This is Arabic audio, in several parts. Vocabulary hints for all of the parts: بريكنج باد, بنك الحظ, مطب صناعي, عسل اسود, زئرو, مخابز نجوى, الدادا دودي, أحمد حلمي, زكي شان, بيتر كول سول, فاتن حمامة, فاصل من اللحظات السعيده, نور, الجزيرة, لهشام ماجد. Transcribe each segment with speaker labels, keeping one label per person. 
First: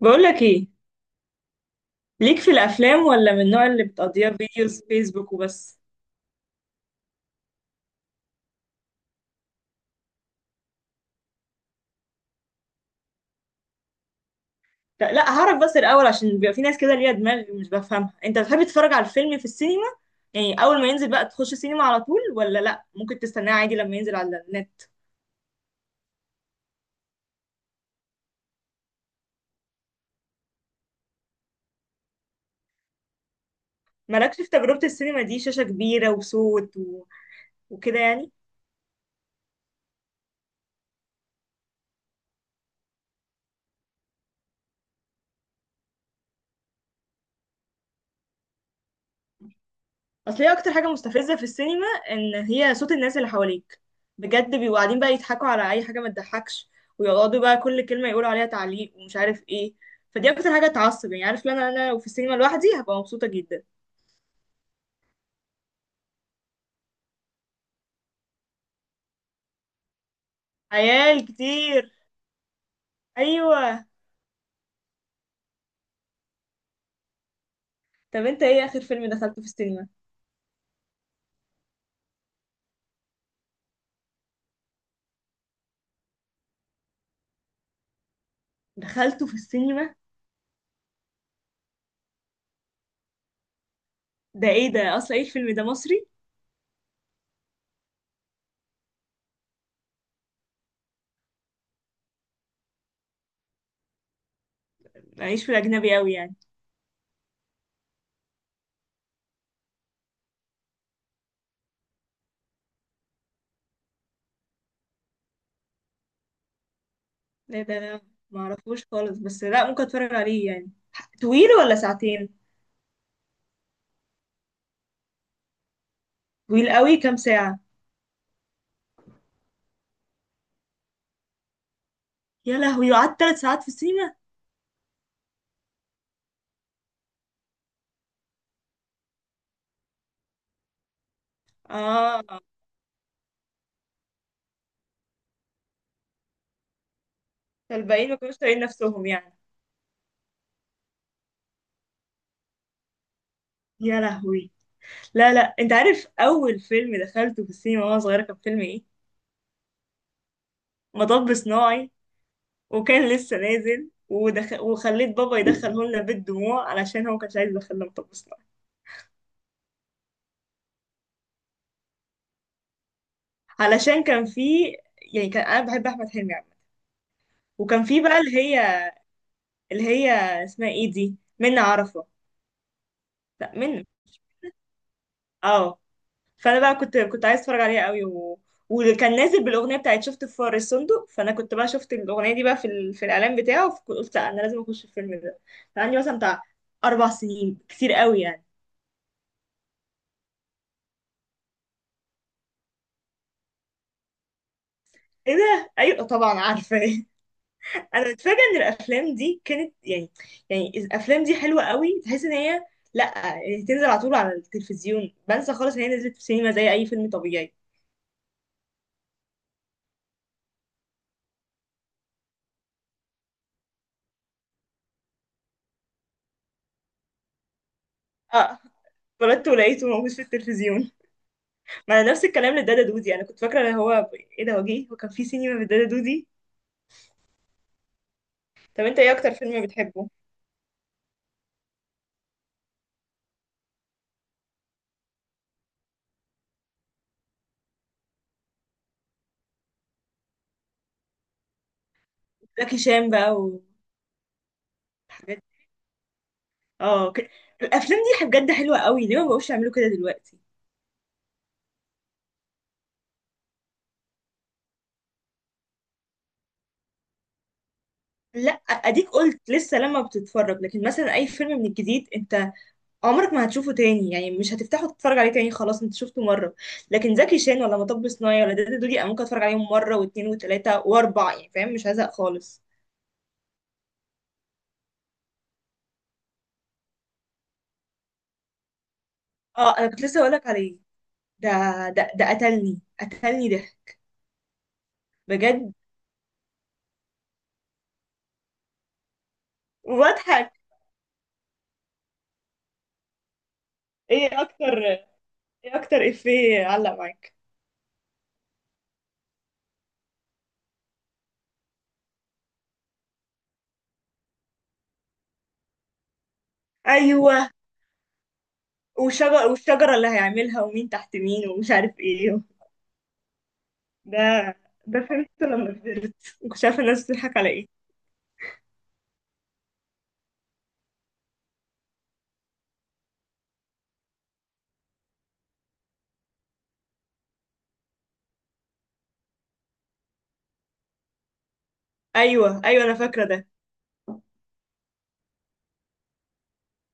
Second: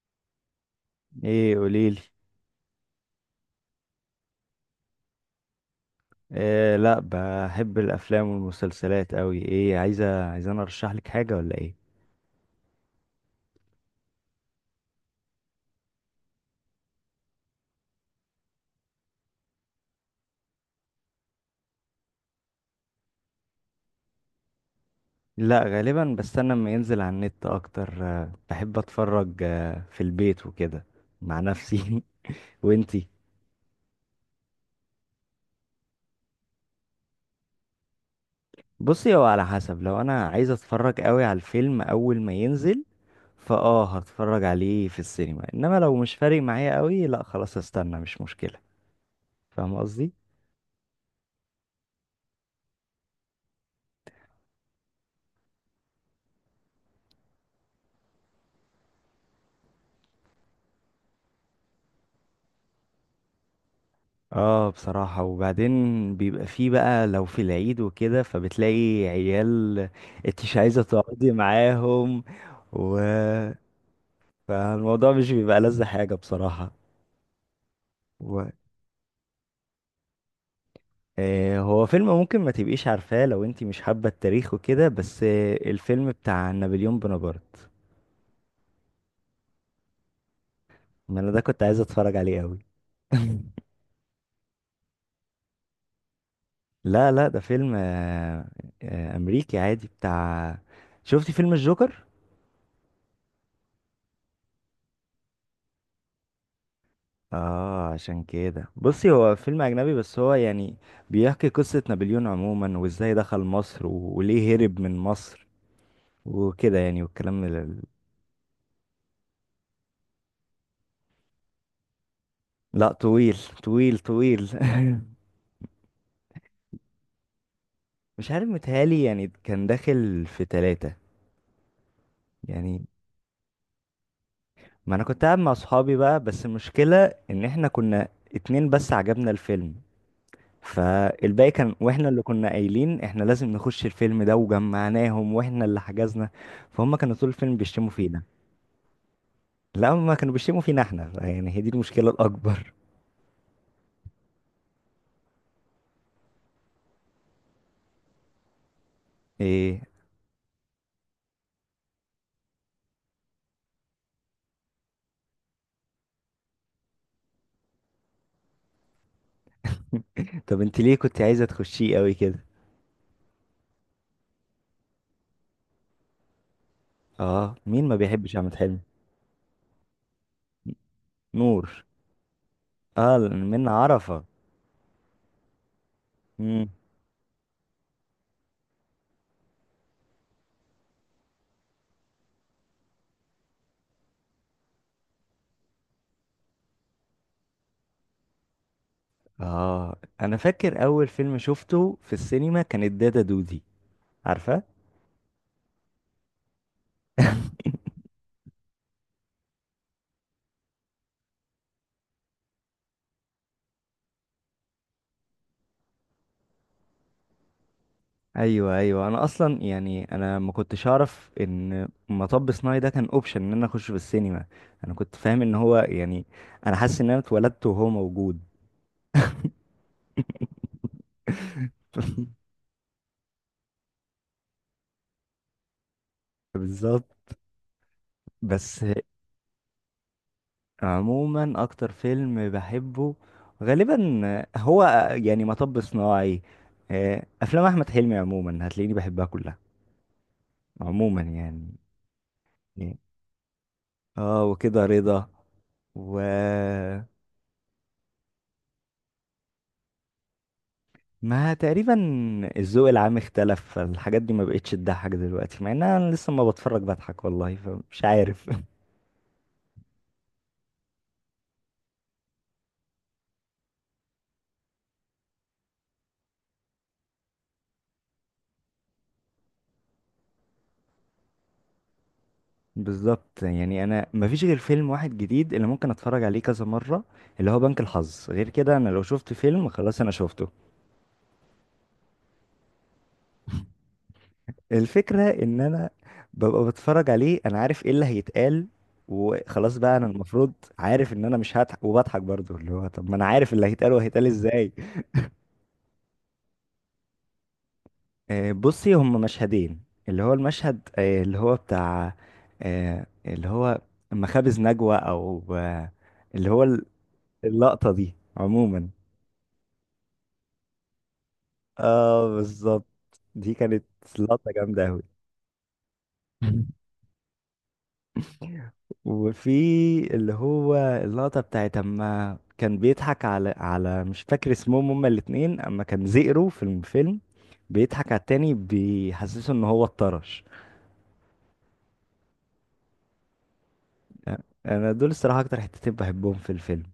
Speaker 1: بقولك ايه؟
Speaker 2: ايه، قوليلي.
Speaker 1: ليك في الافلام ولا من النوع اللي بتقضيها فيديوز فيسبوك وبس؟
Speaker 2: إيه، لا، بحب الافلام والمسلسلات قوي. ايه، عايزه انا ارشح لك حاجه ولا ايه؟
Speaker 1: لا لا، هعرف بس الاول، عشان بيبقى في ناس كده ليها دماغ مش بفهمها. انت بتحب تتفرج على الفيلم في السينما؟ يعني اول ما ينزل بقى تخش السينما على طول، ولا لا، ممكن تستناه عادي لما ينزل على النت؟
Speaker 2: لا، غالبا بستنى اما ينزل على النت اكتر. بحب اتفرج في البيت وكده. مع نفسي. وانتي؟
Speaker 1: مالكش في تجربة السينما دي، شاشة كبيرة وصوت وكده يعني.
Speaker 2: بصي، هو على حسب. لو انا عايز اتفرج قوي على الفيلم اول ما ينزل هتفرج عليه في السينما، انما لو مش فارق معايا قوي، لا خلاص استنى، مش مشكله. فاهم قصدي؟
Speaker 1: اصل هي اكتر حاجه مستفزه في السينما ان هي صوت الناس اللي حواليك، بجد بيبقوا قاعدين بقى يضحكوا على اي حاجه ما تضحكش، ويقعدوا بقى كل كلمه يقولوا عليها تعليق ومش عارف ايه. فدي اكتر حاجه تعصب، يعني عارف، لو انا انا لو في السينما لوحدي هبقى مبسوطه جدا.
Speaker 2: اه، بصراحة. وبعدين بيبقى فيه بقى لو في العيد وكده فبتلاقي عيال انت مش عايزة
Speaker 1: عيال
Speaker 2: تقعدي
Speaker 1: كتير.
Speaker 2: معاهم. و.
Speaker 1: ايوه.
Speaker 2: فالموضوع مش بيبقى لذة حاجة بصراحة.
Speaker 1: طب انت
Speaker 2: و...
Speaker 1: ايه اخر فيلم دخلته في السينما؟
Speaker 2: هو فيلم ممكن ما تبقيش عارفاه لو انت مش حابة التاريخ وكده، بس الفيلم بتاع نابليون بونابرت.
Speaker 1: دخلته في السينما؟
Speaker 2: ما انا ده كنت عايز اتفرج عليه قوي.
Speaker 1: ده ايه ده اصلا، ايه الفيلم ده، مصري؟
Speaker 2: لا لا، ده فيلم امريكي عادي بتاع. شفتي فيلم الجوكر؟
Speaker 1: معيش في الاجنبي قوي يعني.
Speaker 2: اه، عشان كده بصي، هو فيلم اجنبي بس هو يعني بيحكي قصة نابليون عموما وازاي دخل مصر وليه هرب من مصر وكده يعني، والكلام
Speaker 1: لا ده
Speaker 2: ال-
Speaker 1: انا معرفوش خالص، بس لا ممكن اتفرج عليه يعني. طويل ولا ساعتين؟
Speaker 2: لا، طويل. طويل طويل.
Speaker 1: طويل قوي، كام ساعه؟
Speaker 2: مش عارف، متهيألي يعني كان داخل في 3.
Speaker 1: يا
Speaker 2: يعني،
Speaker 1: لهوي، وقعدت 3 ساعات في سينا؟
Speaker 2: ما انا كنت قاعد مع صحابي بقى، بس المشكلة ان احنا كنا 2 بس عجبنا الفيلم. فالباقي كان، واحنا اللي
Speaker 1: اه.
Speaker 2: كنا قايلين احنا لازم نخش الفيلم ده وجمعناهم واحنا اللي حجزنا. فهم كانوا طول الفيلم بيشتموا
Speaker 1: فالباقيين ما
Speaker 2: فينا.
Speaker 1: كانوش طايقين نفسهم يعني؟
Speaker 2: لا، ما كانوا بيشتموا فينا احنا يعني، هي دي المشكلة الأكبر.
Speaker 1: يا لهوي. لا لا، انت عارف اول فيلم دخلته في السينما وانا صغيره كان فيلم ايه؟
Speaker 2: ايه؟
Speaker 1: مطب صناعي. وكان لسه نازل وخليت بابا يدخله لنا بالدموع، علشان هو كانش عايز يدخلنا مطب صناعي.
Speaker 2: طب انت ليه كنت عايزة تخشيه قوي كده؟
Speaker 1: علشان كان في، يعني كان انا بحب احمد حلمي عامه.
Speaker 2: اه،
Speaker 1: وكان
Speaker 2: مين ما
Speaker 1: في بقى
Speaker 2: بيحبش
Speaker 1: اللي
Speaker 2: أحمد حلمي.
Speaker 1: هي اللي هي اسمها ايه دي، منى
Speaker 2: نور.
Speaker 1: عرفه.
Speaker 2: اه،
Speaker 1: لا
Speaker 2: من
Speaker 1: منى.
Speaker 2: عرفة.
Speaker 1: اه. فانا
Speaker 2: مم.
Speaker 1: بقى كنت عايز اتفرج عليها قوي وكان نازل بالاغنيه بتاعت شفت في فار الصندوق، فانا كنت بقى شفت الاغنيه دي بقى في في الاعلان بتاعه، فقلت لا، انا لازم اخش الفيلم ده. كان عندي مثلا بتاع 4 سنين، كتير قوي يعني.
Speaker 2: اه، انا فاكر اول فيلم شفته في السينما كان الدادا دودي. عارفة؟
Speaker 1: ايه ده، ايوه طبعا عارفه انا متفاجئه ان الافلام دي كانت يعني، يعني الافلام دي حلوه قوي، تحس ان هي، لا يعني تنزل على طول على التلفزيون، بنسى خالص ان هي نزلت في السينما زي اي فيلم طبيعي.
Speaker 2: ايوه، ايوه، انا اصلا يعني انا ما كنتش اعرف ان مطب صناعي ده كان اوبشن ان انا اخش في السينما. انا كنت فاهم ان هو يعني انا حاسس ان انا اتولدت وهو موجود.
Speaker 1: اه. اتولدت ولقيته موجود في التلفزيون. ما انا نفس الكلام لدادا دودي، انا كنت فاكره ان هو ايه ده، هو جه، هو كان في سينما في دادا دودي؟
Speaker 2: بالظبط. بس
Speaker 1: طب انت ايه اكتر فيلم بتحبه؟
Speaker 2: عموما اكتر فيلم بحبه غالبا هو يعني مطب صناعي. افلام احمد حلمي عموما هتلاقيني بحبها كلها عموما يعني.
Speaker 1: زكي
Speaker 2: يعني.
Speaker 1: شان بقى.
Speaker 2: اه، وكده رضا.
Speaker 1: وحاجات.
Speaker 2: و.
Speaker 1: اه ك... الافلام دي بجد حلوه قوي، ليه ما بقوش يعملوا كده دلوقتي؟
Speaker 2: ما تقريبا الذوق العام اختلف فالحاجات دي ما بقتش تضحك دلوقتي، مع ان انا لسه ما بتفرج بضحك والله، فمش عارف.
Speaker 1: لا اديك قلت لسه لما بتتفرج، لكن مثلا اي فيلم من الجديد انت عمرك ما هتشوفه تاني، يعني مش هتفتحه تتفرج عليه تاني، خلاص انت شفته مره. لكن زكي شان ولا مطب صناعي ولا دادا دودي انا ممكن اتفرج عليهم مره واتنين وتلاته واربعه، يعني فاهم، مش هزهق خالص.
Speaker 2: بالظبط، يعني انا ما فيش غير فيلم واحد جديد اللي ممكن اتفرج عليه كذا مرة، اللي هو بنك الحظ. غير كده انا لو شفت فيلم
Speaker 1: اه، انا
Speaker 2: خلاص
Speaker 1: كنت
Speaker 2: انا
Speaker 1: لسه هقولك
Speaker 2: شفته.
Speaker 1: عليه. ده ده قتلني قتلني ده
Speaker 2: الفكرة ان
Speaker 1: بجد.
Speaker 2: انا ببقى بتفرج عليه انا عارف ايه اللي هيتقال وخلاص بقى. انا المفروض
Speaker 1: وبضحك.
Speaker 2: عارف ان انا مش هضحك وبضحك برضو، اللي هو طب ما انا عارف اللي هيتقال وهيتقال
Speaker 1: ايه
Speaker 2: ازاي.
Speaker 1: اكتر ايه اكتر افيه علق معاك؟
Speaker 2: بصي، هم مشهدين. اللي هو المشهد اللي هو بتاع اللي هو مخابز نجوى، او اللي هو
Speaker 1: ايوه،
Speaker 2: اللقطة دي عموما.
Speaker 1: وشجر والشجره اللي هيعملها ومين تحت مين ومش عارف
Speaker 2: اه،
Speaker 1: ايه.
Speaker 2: بالظبط. دي كانت لقطة
Speaker 1: ده،
Speaker 2: جامدة
Speaker 1: ده
Speaker 2: أوي.
Speaker 1: فهمته لما كبرت، مش عارفه الناس بتضحك على ايه.
Speaker 2: وفي اللي هو اللقطة بتاعت اما كان بيضحك على مش فاكر اسمهم هما الاتنين، اما كان زئرو في الفيلم بيضحك على التاني بيحسسه ان هو اتطرش.
Speaker 1: ايوه ايوه، انا فاكره ده.
Speaker 2: انا دول الصراحة اكتر حتتين بحبهم في الفيلم.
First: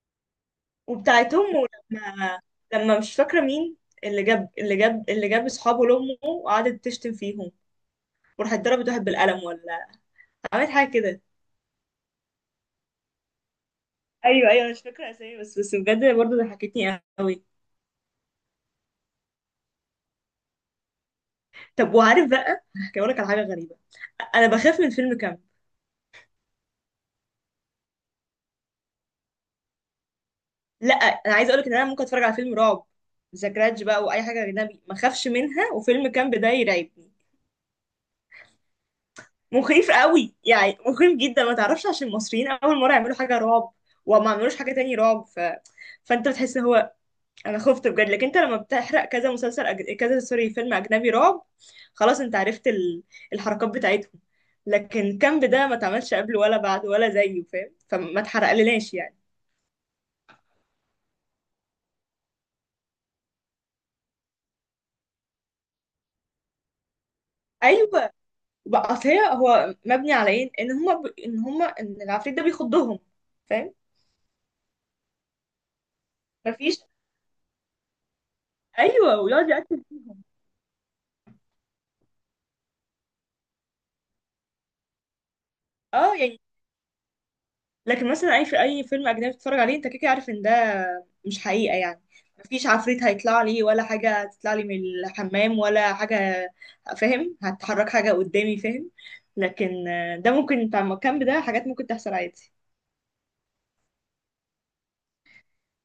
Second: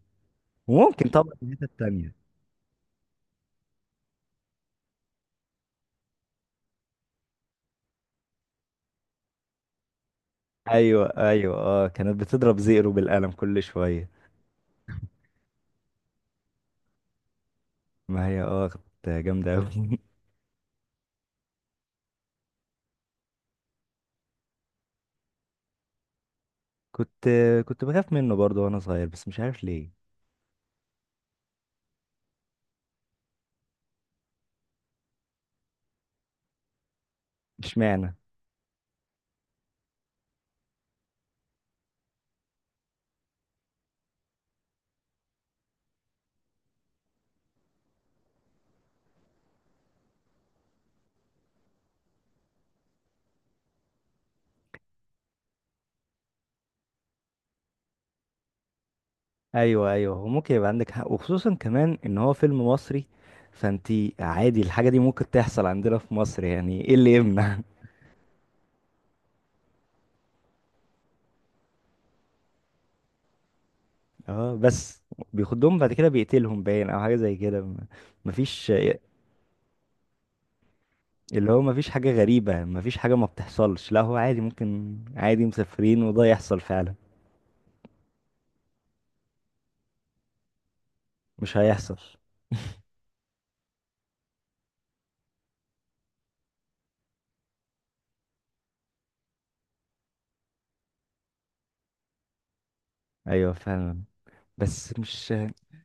Speaker 2: وممكن طبعا
Speaker 1: وبتاعت
Speaker 2: الحتة
Speaker 1: امه،
Speaker 2: التانية.
Speaker 1: لما لما مش فاكره مين اللي جاب اصحابه لامه، وقعدت تشتم فيهم، وراحت ضربت واحد بالقلم ولا عملت حاجه
Speaker 2: ايوه،
Speaker 1: كده.
Speaker 2: ايوه، اه، كانت بتضرب زئرو بالقلم كل شوية.
Speaker 1: ايوه ايوه، أنا مش فاكره اسامي، بس بجد برضه ضحكتني قوي.
Speaker 2: ما هي اه، كانت جامدة اوي.
Speaker 1: طب وعارف بقى، هحكي لك على حاجه غريبه. انا بخاف من فيلم كامب.
Speaker 2: كنت كنت بخاف منه برضه وانا صغير، بس مش عارف ليه.
Speaker 1: لا انا عايزه اقول لك ان انا ممكن اتفرج على فيلم رعب ذا جراج بقى، واي حاجه اجنبي ما اخافش منها، وفيلم كامب ده يرعبني.
Speaker 2: اشمعنى؟
Speaker 1: مخيف قوي يعني، مخيف جدا، ما تعرفش عشان المصريين اول مره يعملوا حاجه رعب، وما عملوش حاجه تاني رعب فانت بتحس إن هو، انا خفت بجد. لكن انت لما بتحرق كذا مسلسل كذا سوري فيلم اجنبي رعب، خلاص انت عرفت الحركات بتاعتهم. لكن كامب ده ما اتعملش قبله ولا بعده ولا زيه فاهم، فما اتحرقلناش يعني.
Speaker 2: ايوه، ايوه، هو ممكن يبقى عندك حق، وخصوصا كمان ان هو فيلم مصري. فانتي عادي الحاجه دي ممكن تحصل عندنا في مصر، يعني ايه اللي يمنع.
Speaker 1: ايوه بقى، اصل هي، هو مبني على ايه، ان هما ان هما ان العفريت ده بيخضهم، فاهم؟
Speaker 2: اه بس بيخدهم بعد كده بيقتلهم
Speaker 1: مفيش.
Speaker 2: باين او حاجه زي كده. مفيش.
Speaker 1: ايوه، ويقعد يقتل.
Speaker 2: اللي هو مفيش حاجه غريبه، مفيش حاجه ما بتحصلش، لا هو عادي، ممكن عادي مسافرين
Speaker 1: اه
Speaker 2: وده
Speaker 1: يعني.
Speaker 2: يحصل فعلا.
Speaker 1: لكن مثلا اي فيلم اجنبي تتفرج عليه انت كده كده عارف ان ده مش
Speaker 2: مش
Speaker 1: حقيقه
Speaker 2: هيحصل.
Speaker 1: يعني. مفيش عفريت هيطلع لي ولا حاجه هتطلع لي من الحمام ولا حاجه، فاهم، هتحرك حاجه قدامي، فاهم. لكن ده ممكن بتاع الكامب ده حاجات ممكن تحصل عادي.
Speaker 2: ايوه، فعلا. بس مش،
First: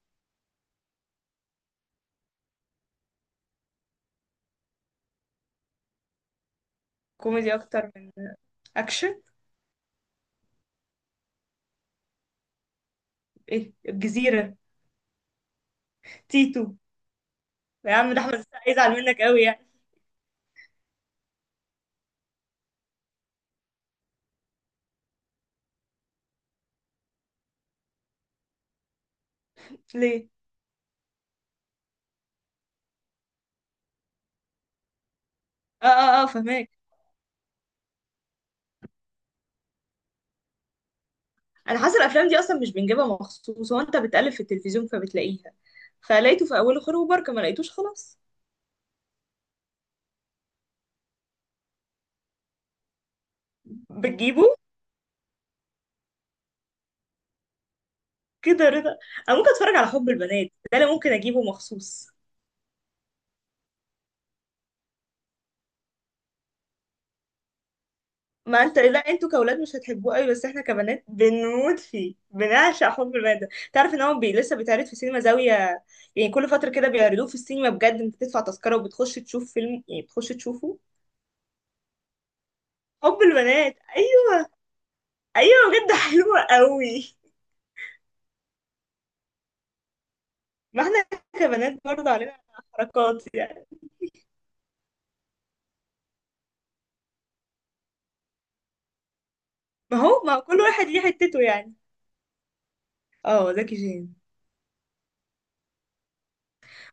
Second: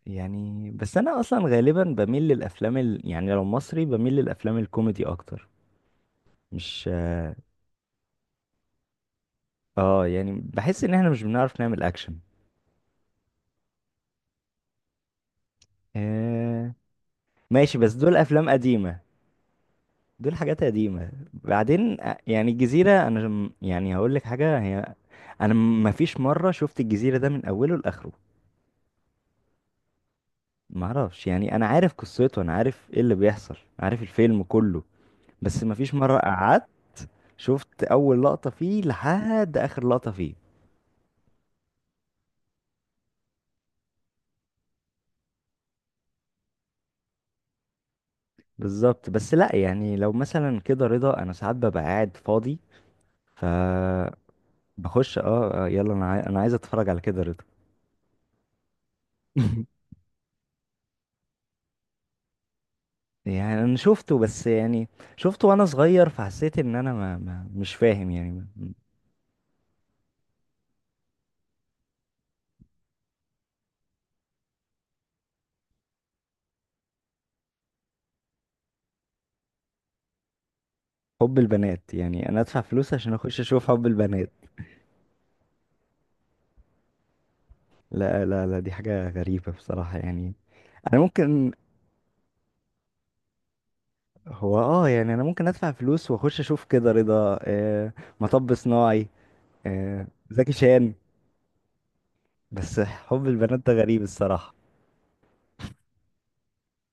Speaker 2: يعني بس انا اصلا غالبا بميل للافلام يعني لو مصري بميل للافلام الكوميدي اكتر. مش
Speaker 1: كوميدي اكتر من اكشن.
Speaker 2: اه، يعني بحس ان احنا مش بنعرف نعمل اكشن.
Speaker 1: ايه الجزيره. تيتو.
Speaker 2: آه. ماشي بس
Speaker 1: يا عم
Speaker 2: دول
Speaker 1: ده احمد
Speaker 2: افلام
Speaker 1: السقا يزعل
Speaker 2: قديمة.
Speaker 1: منك قوي يعني.
Speaker 2: دول حاجات قديمة. بعدين يعني الجزيرة انا يعني هقول لك حاجة. هي انا ما فيش مرة شفت الجزيرة ده من اوله لاخره.
Speaker 1: ليه؟
Speaker 2: ما اعرفش، يعني انا عارف قصته، انا عارف ايه اللي بيحصل، عارف الفيلم كله، بس ما
Speaker 1: اه
Speaker 2: فيش مرة
Speaker 1: اه اه،
Speaker 2: قعدت
Speaker 1: فهماك.
Speaker 2: شفت اول لقطة فيه لحد اخر لقطة فيه.
Speaker 1: انا حاسه الافلام دي اصلا مش بنجيبها مخصوص، هو انت بتقلب في التلفزيون فبتلاقيها، فلقيته في اوله خير وبركه، ما لقيتوش خلاص.
Speaker 2: بالظبط. بس لا يعني لو مثلا كده رضا انا ساعات ببقى قاعد فاضي، ف
Speaker 1: بتجيبه.
Speaker 2: بخش اه، يلا انا انا عايز اتفرج على كده رضا.
Speaker 1: كده رضا. انا ممكن اتفرج على حب البنات، ده انا ممكن اجيبه مخصوص.
Speaker 2: يعني انا شفته بس يعني شفته وانا صغير فحسيت ان انا ما... ما... مش فاهم يعني
Speaker 1: ما
Speaker 2: ما-
Speaker 1: انت لا انتوا كاولاد مش هتحبوه قوي، بس احنا كبنات بنموت فيه، بنعشق حب البنات ده، تعرف ان هو بي لسه بيتعرض في سينما زاويه، يعني كل فتره كده بيعرضوه في السينما بجد، انت تدفع تذكره وبتخش تشوف فيلم، يعني بتخش تشوفه.
Speaker 2: حب البنات؟ يعني انا ادفع فلوس عشان
Speaker 1: حب
Speaker 2: اخش اشوف
Speaker 1: البنات،
Speaker 2: حب البنات؟
Speaker 1: ايوه. ايوه بجد حلوه قوي.
Speaker 2: لا لا لا، دي حاجة غريبة بصراحة يعني.
Speaker 1: ما
Speaker 2: انا
Speaker 1: احنا
Speaker 2: ممكن،
Speaker 1: كبنات برضه علينا حركات يعني.
Speaker 2: هو اه، يعني انا ممكن ادفع فلوس واخش اشوف كده رضا، مطب صناعي،
Speaker 1: ما هو ما هو
Speaker 2: زكي
Speaker 1: كل واحد
Speaker 2: شان.
Speaker 1: ليه حتته يعني.
Speaker 2: بس حب
Speaker 1: اه
Speaker 2: البنات ده
Speaker 1: زكي
Speaker 2: غريب
Speaker 1: شان.
Speaker 2: الصراحة.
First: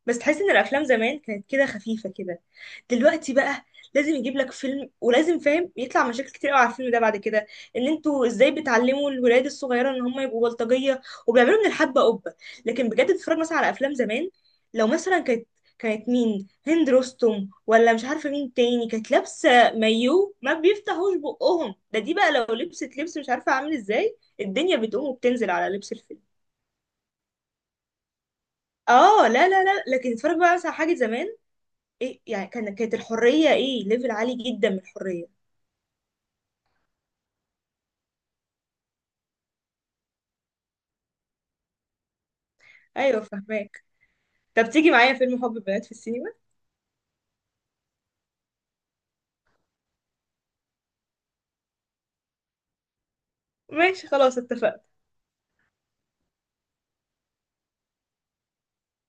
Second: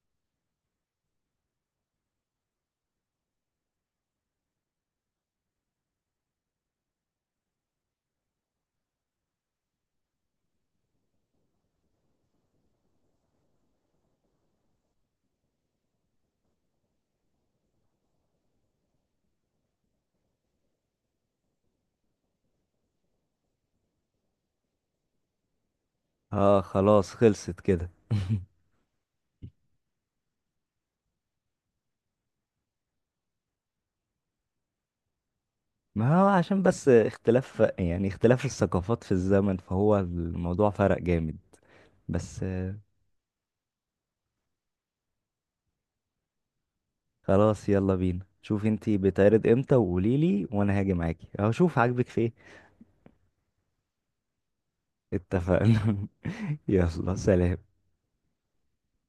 Speaker 1: بس تحس ان الافلام زمان كانت كده خفيفه كده، دلوقتي بقى لازم يجيب لك فيلم، ولازم فاهم يطلع مشاكل كتير قوي على الفيلم ده بعد كده، ان انتوا ازاي بتعلموا الولاد الصغيره ان هم يبقوا بلطجيه، وبيعملوا من الحبه قبه. لكن بجد تتفرج مثلا على افلام زمان، لو مثلا كانت مين، هند رستم ولا مش عارفه مين تاني، كانت لابسه مايو ما بيفتحوش بقهم، ده دي بقى لو لبست لبس مش عارفه عامل ازاي الدنيا بتقوم وبتنزل على لبس الفيلم.
Speaker 2: اه خلاص، خلصت كده.
Speaker 1: اه لا لا لا، لكن تتفرج بقى مثلا على حاجه زمان. ايه يعني، كانت الحريه ايه، ليفل عالي جدا من الحريه.
Speaker 2: ما هو عشان بس اختلاف، يعني اختلاف الثقافات في الزمن، فهو الموضوع فرق جامد. بس،
Speaker 1: ايوه، فهماك. طب تيجي معايا فيلم حب بنات في السينما؟
Speaker 2: خلاص يلا بينا. شوف انتي بتعرض امتى وقوليلي وانا هاجي معاكي هشوف عاجبك في ايه.
Speaker 1: ماشي خلاص، اتفقنا.
Speaker 2: اتفقنا. يلا سلام.